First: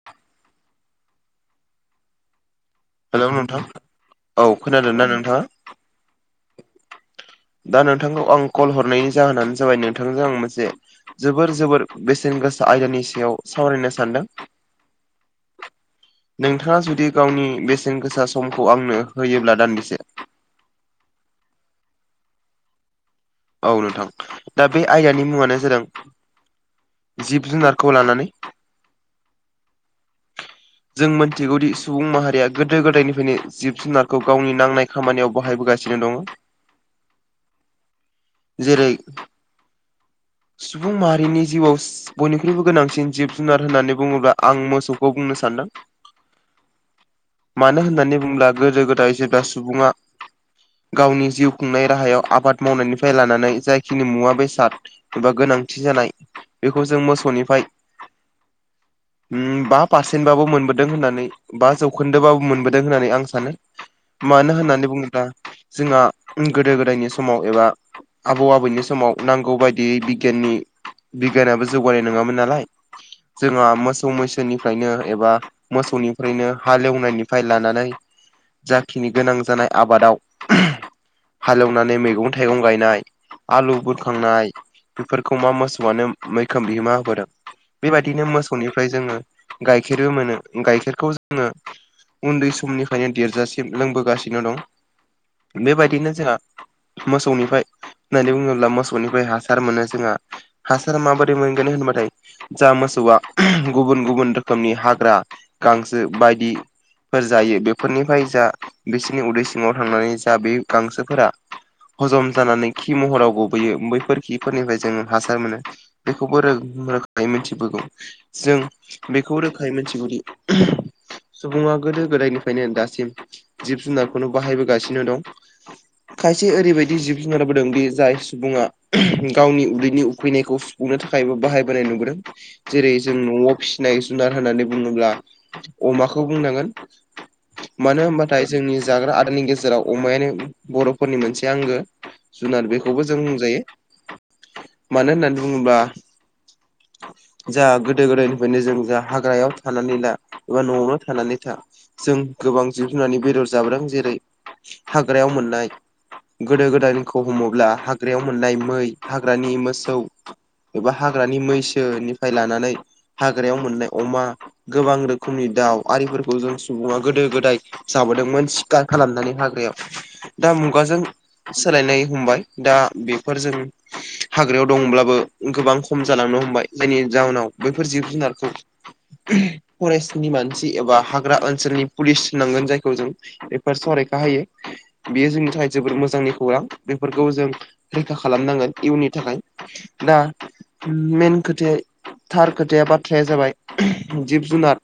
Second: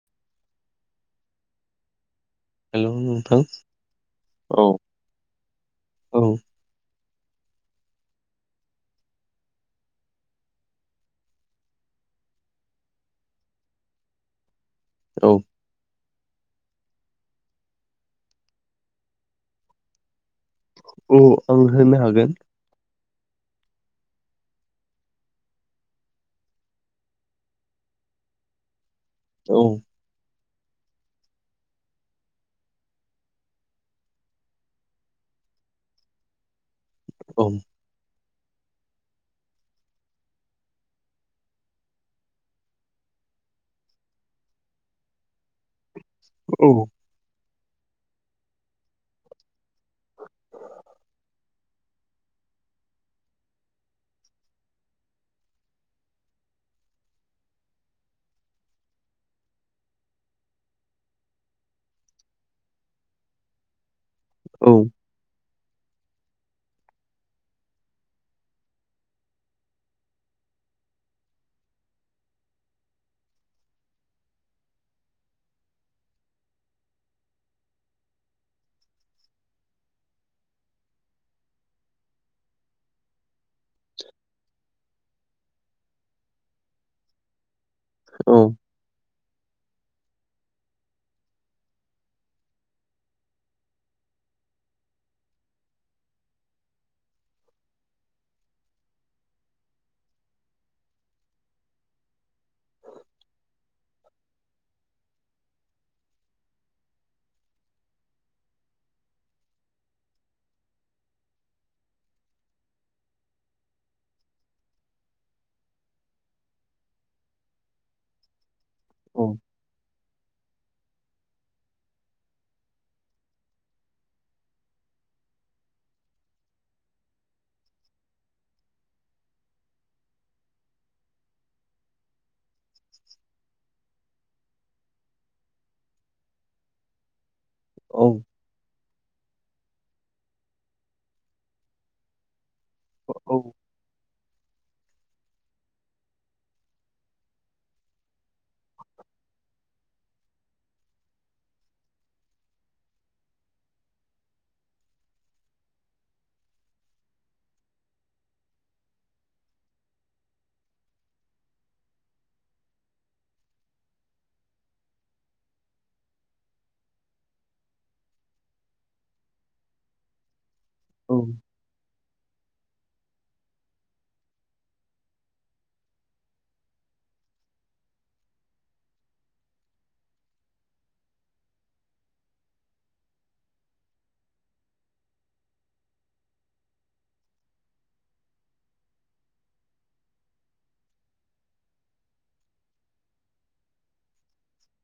[unintelligible] Hello नोंथां औ खोनादों ना नोंथाङा। औ दा नोंथांखौ आं कल हरनायनि जाहोनानो जाबाय नोंथांजों आं मोनसे जोबोर जोबोर बेसेन गोसा आयदानि सायाव सावरायनो सानदों। औ नोंथाङा जुदि गावनि बेसेन गोसा समखौ आंनो होयोब्ला दान्दिसे औ आं होनो हागोन औ नोंथां दा बे आयदानि मुङानो जादों जिब जुनारखौ लानानै औ जों मिथिगौदि सुबुं माहारिया गोदो गोदायनिफ्रायनो जिब जुनारखौ गावनि नांनाय खामानियाव बाहायबोगासिनो दङ। [unintelligible] औ। जेरै सुबुं माहारिनि जिउआव बयनिख्रुइबो गोनांसिन जिब जुनार होननानै बुङोब्ला आं मोसौखौ बुंनो सानो [unintelligible] औ मानो होननानै बुब्ला गोदो गोदाय जेब्ला सुबुङा गावनि जिउ खुंनाय राहायाव आबाद मावनायनिफ्राय लानानै जायखिनि मुवा बेसाद एबा गोनांथि जानाय बेखौ जों मोसौनिफ्राय बा पास होनबाबो मोनबोदों होननानै बा जौखोन्दोबाबो मोनबोदों होननानै आं सानो मानो औ होननानै बुङोब्ला जोंहा गोदो गोदायनि समाव एबा आबौ आबैनि समाव नांगौ बायदियै बिगियाननि बिगियानाबो जौगानाय नङामोन नालाय जोंहा मोसौ मैसोनिफ्रायनो एबा मोसौनिफ्रायनो हालेवनायनिफ्राय लानानै जाखिनि गोनां जानाय आबादाव हालेवनानै मैगं थाइगं गायनाय आलु बुरखांनाय बेफोरखौ मा मोसौआनो मैखोम बिहोमा होबोदों बेबायदिनो औ मोसौनिफ्राय जोङो गाइखेरबो मोनो गाइखेरखौ जोङो उन्दै समनिफ्रायनो देरजासिम लोंबोगासिनो दं बेबायदिनो जोंहा मोसौनिफ्राय होननानै बुङोब्ला मोसौनिफ्राय हासार मोनो जोंहा हासार माबोरै मोनगोन होनबाथाय जा मोसौआ गुबुन गुबुन रोखोमनि हाग्रा गांसो बायदि फोर जायो बेफोरनिफ्राय जा बिसोरनि उदै सिङाव थांनानै जा बे गांसोफोरा हजम जानानै खि महराव गबोैयो बैफोर खिफोरनिफ्राय जोङ हासार मोनो। बेखौबो रोखायै मिथिबोगौ जों औ बेखौ रोखायै मिथिगौदि सुबुङा गोदो गोदायनिफ्रायनो दासिम जिब जुनारखौनो बाहायबोगासिनो दं। खायसे ओरैबायदि जिब खुनहारबोदोंदि जाय सुबुङा गावनि उदैनि उखैनायखौ गुंनो थाखायबो बाहायबोनाय नुबोदों जेरै जों न'आव फिसि सिनाय जुनार होननानै बुङोब्ला अमाखौ बुंनांगोन मानो औ होनबा नाथाय जोंनि जाग्रा आदारनि गेजेराव अमायानो बर'फोरनि मोनसे आंगो जुनार बेखौ खौबो जों औ बुंजायो। मानो होननानै बुङोब्ला जाहा गोदो-गोदायनि बेनो जों जा हाग्रायाव थानानै ला एबा न'आवनो थानानै था जों गोबां जिब जुनारनि बेदर जाबोदों जेरै हाग्रायाव मोननाय गोदो-गोदायखौ हमोब्ला हाग्रायाव मोननाय मै हाग्रानि मोसौ एबा हाग्रानि मैसोनिफ्राय लानानै हाग्रायाव मोननाय अमा गोबां रोखोमनि दाउ आरिफोरखौ जों सुबुङा गोदो-गोदाय जाबोदोंमोन सिखार खालामनानै हाग्रायाव दा मुगाजों सोलायनाय हमबाय दा बेफोरजों हाग्रायाव दंब्लाबो गोबां खम जालांनो हमबाय जायनि जाहोनाव बैफोर जिब-जुनारखौ फरेस्टनि मानसि एबा हाग्रा ओनसोलनि पुलिस होनांगोन जायखौ जों बेफोर सरैखा हायो। बेयो जोंनि थाखाय जोबोद मोजांनि खौरां बेफोरखौ जों रैखा खालामनांगोन इयुननि थाखाय दा मेन खोथाया थार खोथाया बाथ्राया जाबाय जिब-जुनार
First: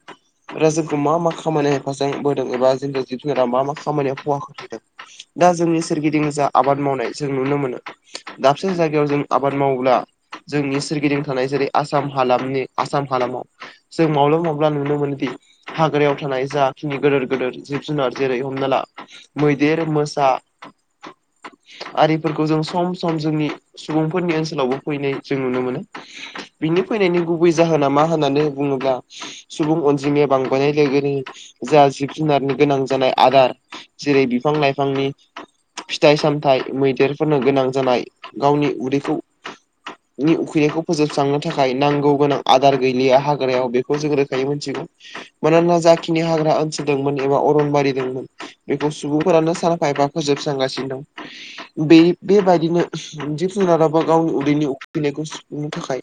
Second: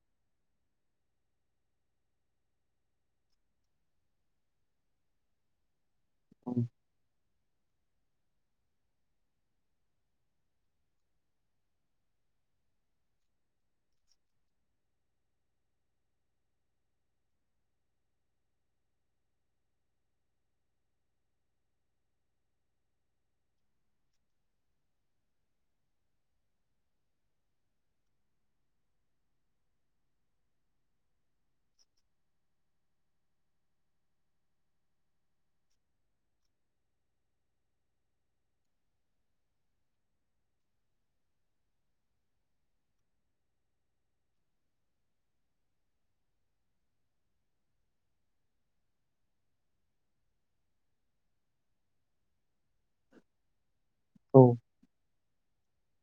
राज्योखौ मा मा खामानियाव हेफाजाब होबोदों एबा जोंनि जिब जुनारा मा मा खामानियाव ख'हा होबोदों। दा जोंनि सोरगिदिं जा आबाद मावनाय जों नुनो मोनो दाबसे जायगायाव जों आबाद मावोब्ला जोंनि सोरगिदिं थानाय जेरै आसाम हालामनि आसाम हालामाव जों माब्ला माब्ला नुनो मोनोदि हाग्रायाव थानाय जाखिनि गिदोर गिदोर जिब जुनार जेरै हमना ला मैदेर मोसा आरिफोरखौ जों सम सम जोंनि सुबुंफोरनि ओनसोलावबो फैनाय जों नुनो मोनो बिनि फैनायनि गु गुबै जाहोन नामा होननानै बुङोब्ला सुबुं अनजिमाया बांनाय लोगोनि जा जिब जुनारनि गोनां जानाय आदार जेरै बिफां लाइफांनि फिथाइ सामथायाइ मैदेरफोरनो गोनां जानाय गावनि उदैखौ नि उखैनायखौ फोजोबस्रांनो थाखाय नांगौ गोनां आदार गैलिया हाग्रायाव बेखौ जों रोखायै मिथिगौ। मानोना जाखिनि हाग्रा ओनसोल दंमोन एबा अरनबारि दंमोन बेखौ सुबुंफोरानो सानाफा एफा फोजोबस्रांगासिनो दं बे बेबायदिनो जिब जुनार बा गावनि औ उदैनि उखैनायखौ सुफुंनो थाखाय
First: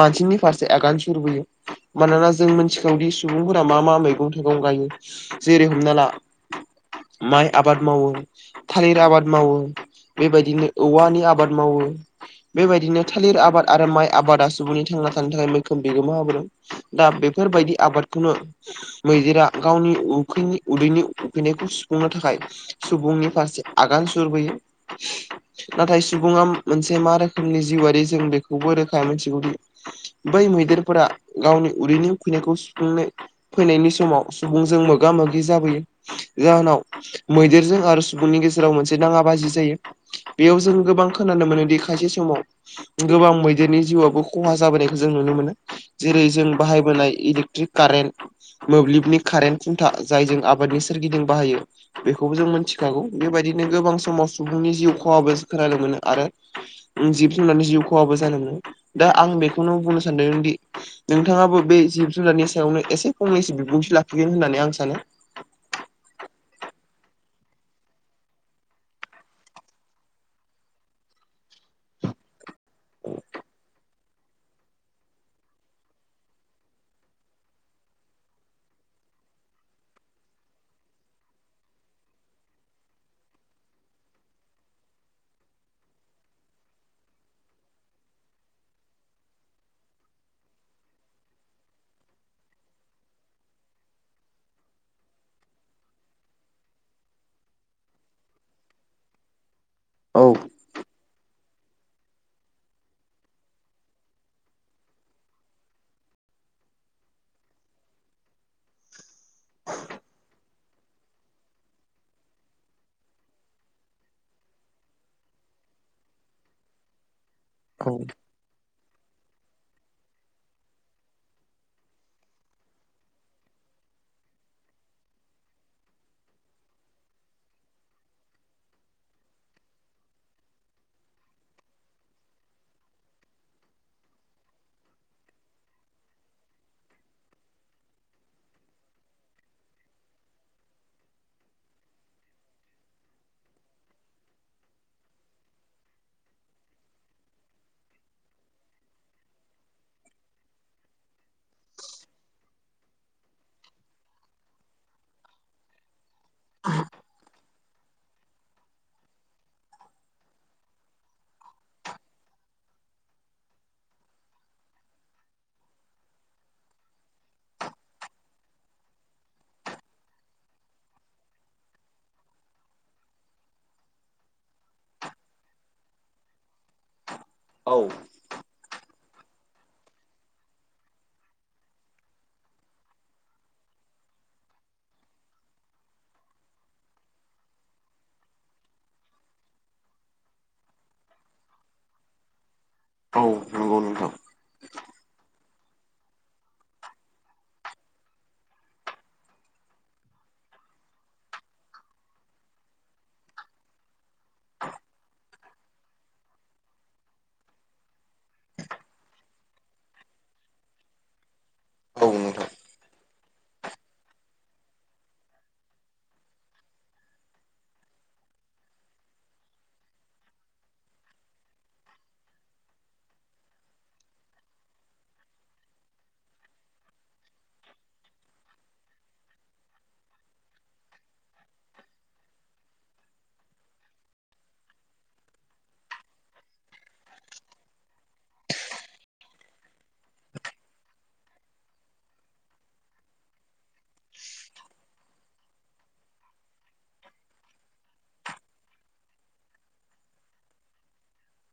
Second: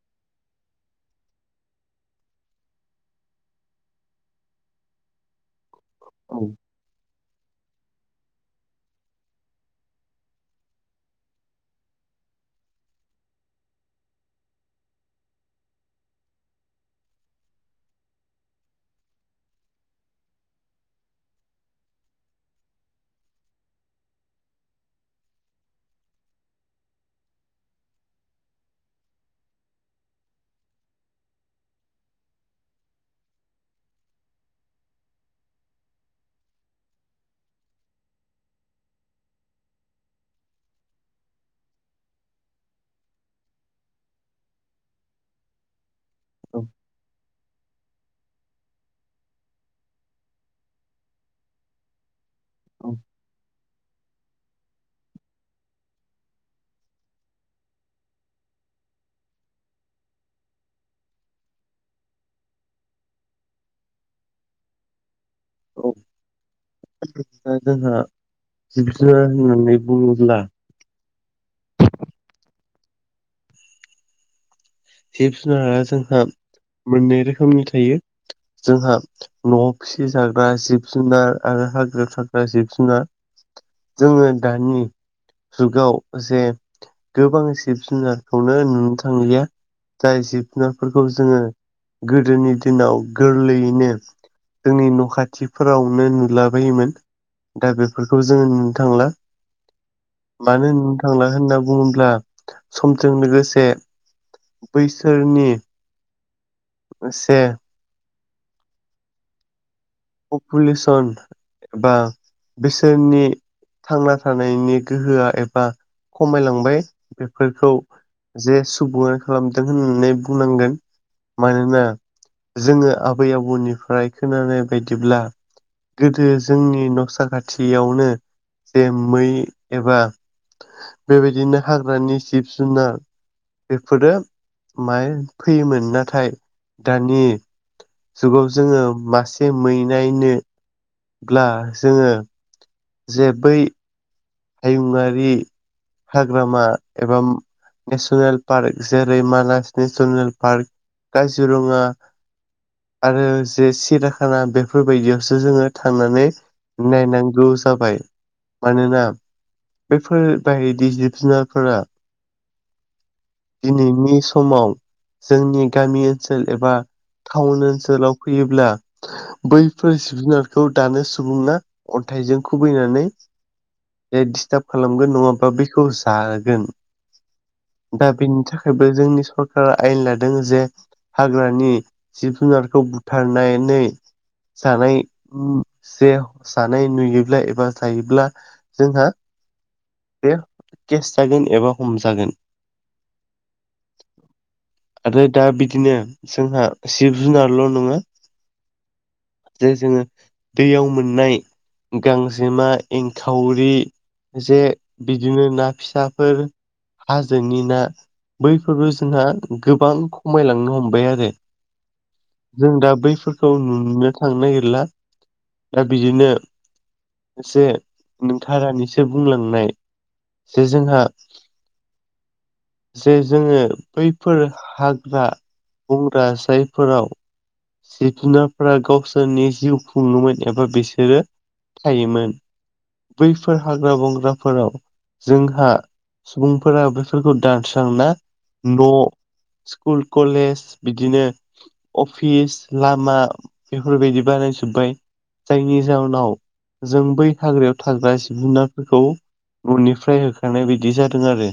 मानसिनि फारसे आगान सुरबोयो। मानोना जों मिथिखौदि सुबुंफोरा मा मा मैगं-थाइगं गायो। जेरै हमना ला माइ आबाद मावो थालिर आबाद मावो बेबायदिनो औवानि आबाद मावो बेबायदिनो थालिर आबाद आरो माइ आबादा सुबुंनि थांना थानायनि थाखाय मैखोम बिगोमा हाबोदों दा बेफोरबायदि आबादखौनो मैदेरा गावनि उखैनि उदैनि उखैनायखौ सुफुंनो थाखाय सुबुंनि फारसे आगान सुरबोयो नाथाय सुबुङा मोनसे मा रोखोमनि जिउआरारि जों बेखौबो रोखाय मोनथिगौदि बै मैदेरफोरा गावनि उदैनि उखैनायखौ सुफुंनो फैनायनि समाव सुबुंजों मोगा मोगि जाबोयो। जाहोनाव मैदेरजों आरो सुबुंनि गेजेराव मोनसे दाङा बाजि जायो। बेयाव जों गोबां खोनानो मोनोदि खायसे समाव गोबां मैदेरनि जिउआबो ख'हा जाबोनायखौ जों नुनो मोनो जेरै जों बाहायबोनाय इलेकट्रिक कारेन्ट मोब्लिबनि कारेन्ट खुन्था जायजों आबादनि सोरगिदिं बाहायो। बेखौबो जों मिथिखागौ औ बेबायदिनो गोबां समाव सुबुंनि जिउ खहाबो खोनानो मोनो आरो जिब जुनारनि जिउ खहाबो जानो मोनो दा आं बेखौनो बुंनो सानदों दि नोंथाङाबो बे जिब जुनारनि सायावनो एसे फंनैसो बिबुंथि लाखिगोन होननानै आं सानो औ दा जोंहा जिब जुनार होननानै बुङोब्ला औ। जिब जुनारा जोंहा मोननै रोखोमनि थायो जोंहा न' फिसि जाग्रा जिब-जुनार आरो हाग्रायाव थाग्रा जिब-जुनार जोङो दानि जुगाव जे गोबां जिब जुनारखौनो नुनो थांलिया। जाय जि जुनारफोरखौ जोङो गोदोनि दिनाव गोरलैयैनो जोंनि न' खाथिफोरावनो नुलाबायोमोन। दा बेफोरखौ जोङो नुनो थांला। औ। मानो होननो थांला होनना बुङोब्ला समजों लोगोसे बैसोरनि एसे औ। पपुलेसन एबा बिसोरनि थांना थानायनि गोहोआ एबा खमायलांबाय बेफोरखौ औ जे सुबनो खालामदों होननानै बुंनांगोन। मानोना जोङो आबै आबौनिफ्राय खोनानाय बायदिब्ला गोदो जोंनि नसा खाथियावनो जे मै एबा बे बायदिनो हाग्रानि जिब-जुनार बेफोरो माय फैयोमोन। नाथाय दानि जुगाव जोङो मासे मैनायनो ब्ला जोङो जे बै हायुंङारि हाग्रामा एबा नेसनेल पार्क। जेरै- मानास नेसनेल पार्क, काजिरङा आरो जे सिरियाखाना। बेफोरबायदियावसो जोङो थांनानै नायनांगौ जाबाय। मानोना बेफोर बायदि जिब-जुनारफोरा दिनैनि समाव जोंनि गामि ओनसोल एबा टाउन ओनसोलाव फैयोब्ला बैफोर जिब-जुनारखौ दानो सुबुङा अन्थाइजों खुबैनानै डिस्टार्ब खालामगोन नङाबा बेखौ जागोन। औ दा बेनि थाखाय थाखायबो जोंनि सरकारा आयेन लादों जे हाग्रानि जिब जुनारखौ बुथारनानै जानाय जे जानाय नुयोब्ला एबा जायोब्ला जोंहा बे केस जागोन एबा हमजागोन। औ नंगौ नंगौ। आरो दा बिदिनो जोंहा जिब जुनारल' नङा जे जोङो दैयाव मोननाय गांजेमा एंखाव खावरि जे बिदिनो ना फिसाफोर हाजोनि ना बैफोरबो जोंहा गोबां खमायलांनो हमबाय आरो। औ नोंथां जों दा बैफोरखौ नुनो थांनो नागिरला दा बिदिनो एसे नोंथाङा दानिसो बुंलांनाय जे जोंहा जे जोङो बैफोर हाग्रा बंग्रा साइडफोराव जिब जुनारफोरा गावसोरनि जिउ खुंङोमोन एबा बिसोरो थायोमोन। बैफोर हाग्रा बंग्राफोराव जोंहा सुबुंफोरा बेफोरखौ दानस्रांना न' स्कुल कलेज बिदिनो अफिस लामा बेफोरबायदि बानायजोब्बाय। जायनि जाहोनाव जों बै हाग्रायाव थाग्रा जिब जुनारफोरखौ न'निफ्राय होखारनाय बायदि जादों आरो।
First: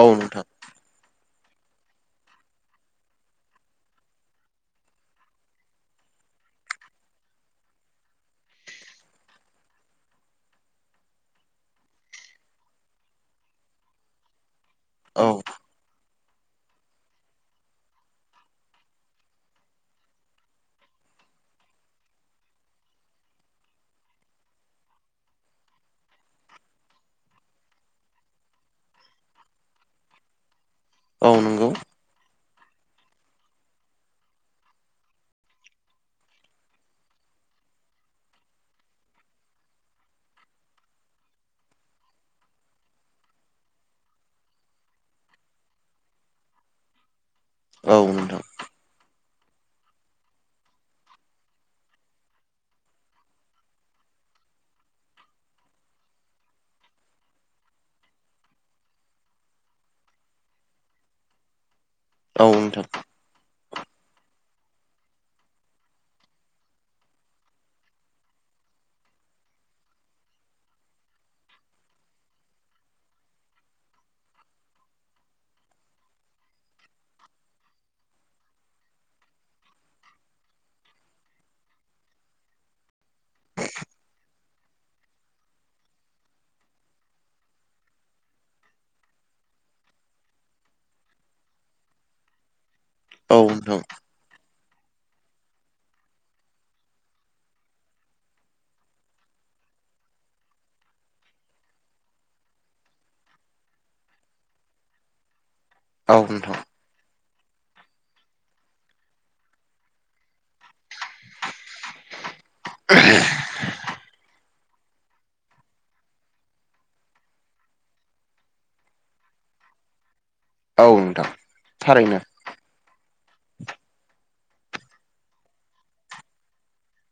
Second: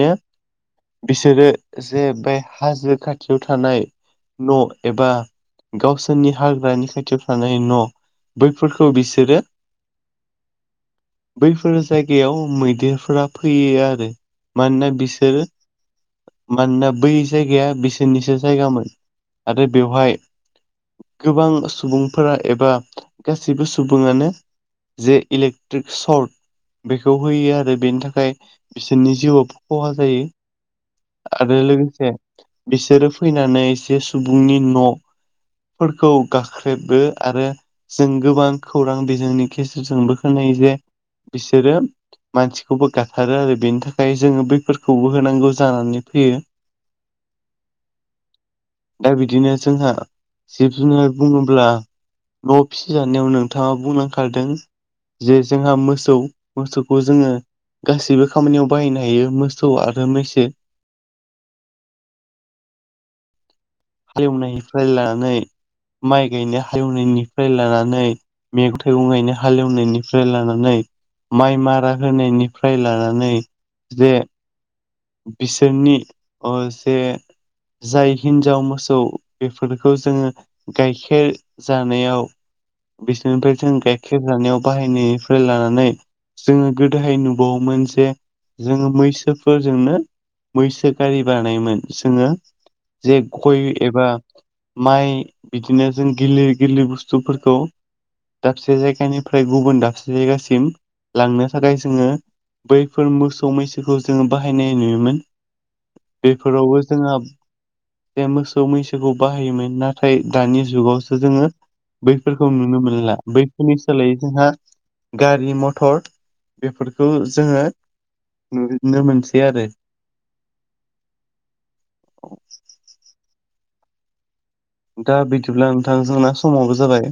औ नोंथां बिसोरो जे बे हाजो खाथियाव थानाय न‌' एबा गावसोरनि हाग्रानि खाथियाव थानाय न' बैफोरखौ बिसोरो बैफोर जायगायाव मैदेरफोरा फैयो आरो मानोना औ बिसोरो मानोना बै जायगाया बिसोरनिसो जायगामोन आरो बेवहाय गोबां सुबुंफोरा एबा गासैबो सुबुङानो जे इलेक्ट्रिक सर्ट बेखौ होयो आरो बेनि थाखाय बिसोरनि जिउआव खहा जायो। औ आरो नंगौ लोगोसे बिसोरो फैनानै एसे सुबुंनि न' फोरखौ गाख्रेबो आरो जों गोबां खौरां बिजोंनि गेजेरजोंबो खोनायो जे बिसोरो मानसिखौबो गाथारो आरो बेनि थाखाय जोङो बैफोरखौबो होनांगौ जानानै फैयो। औ नोंथां। दा बिदिनो जोंहा जिब जुनार बुङोब्ला न' फिसिजानायाव नोंथाङा बुंलांखारदों जे जोंहा मोसौ मोसौखौ जोङो गासैबो खामानियाव बाहायनो हायो मोसौ आरो मैसो। औ नोंथां। हालेवनायनिफ्राय लानानै, माइ गायनो हालेवनायनिफ्राय लानानै मेगं थाइगं गाइनो हालेवनायनिफ्राय लानानै माइ मारा होनायनिफ्राय लानानै जे बिसोरनि ओ जे - जाय हिनजाव मोसौ बेफोरखौ जोङो गाइखेर जानायाव बिसोरनिफ्राय जों गाइखेर जानायाव बाहायनायनिफ्राय लानानै जोङो गोदोहाय नुबावोमोन जे जोङो मैसोफोर जोंनो बैसो गारि बानायमोन। जोङो जे औ गय नोंथां एबा माइ बिदिनो जों गोरलै गोरलै बुस्थुफोरखौ दाबसे जायगानिफ्राय गुबुन दाबसे जायगासिम लांनो थाखाय जोङो बैफोर मोसौ मैसोखौ जोङो बाहायनाय नुयोमोन। औ नोंथां बेफोरावबो जोंहाब बे मोसौ मैसोखौ बाहायोमोन। नाथाय दानि जुगावसो जोङो बैफोरखौ नुनो मोनला। बै फोरनि सोलायै जोंहा गारि मथर बेफोरखौ जोङो नुनो मोनसै आरो। औ नोंथां थारैनो। दा बिदिब्ला नोंथां जोंना समाबो जाबाय।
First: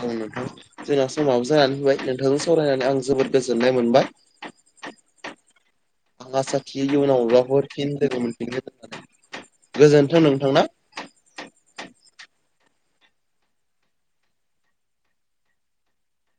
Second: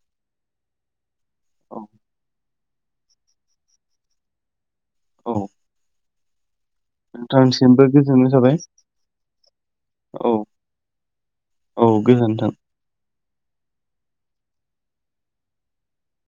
औ नोंथां। जोंना समाबो औ जानानै होबाय नोंथांजों सावरायनानै आं जोबोद गोजोननाय मोनबाय। औ आसा थियो इयुनाव अबावबाफोर नोंथांसिमबो फिन लोगो गोजोननाय थाबाय मोनफिनगोन गोजोनथों औ नोंथांना। औ गोजोन्थों।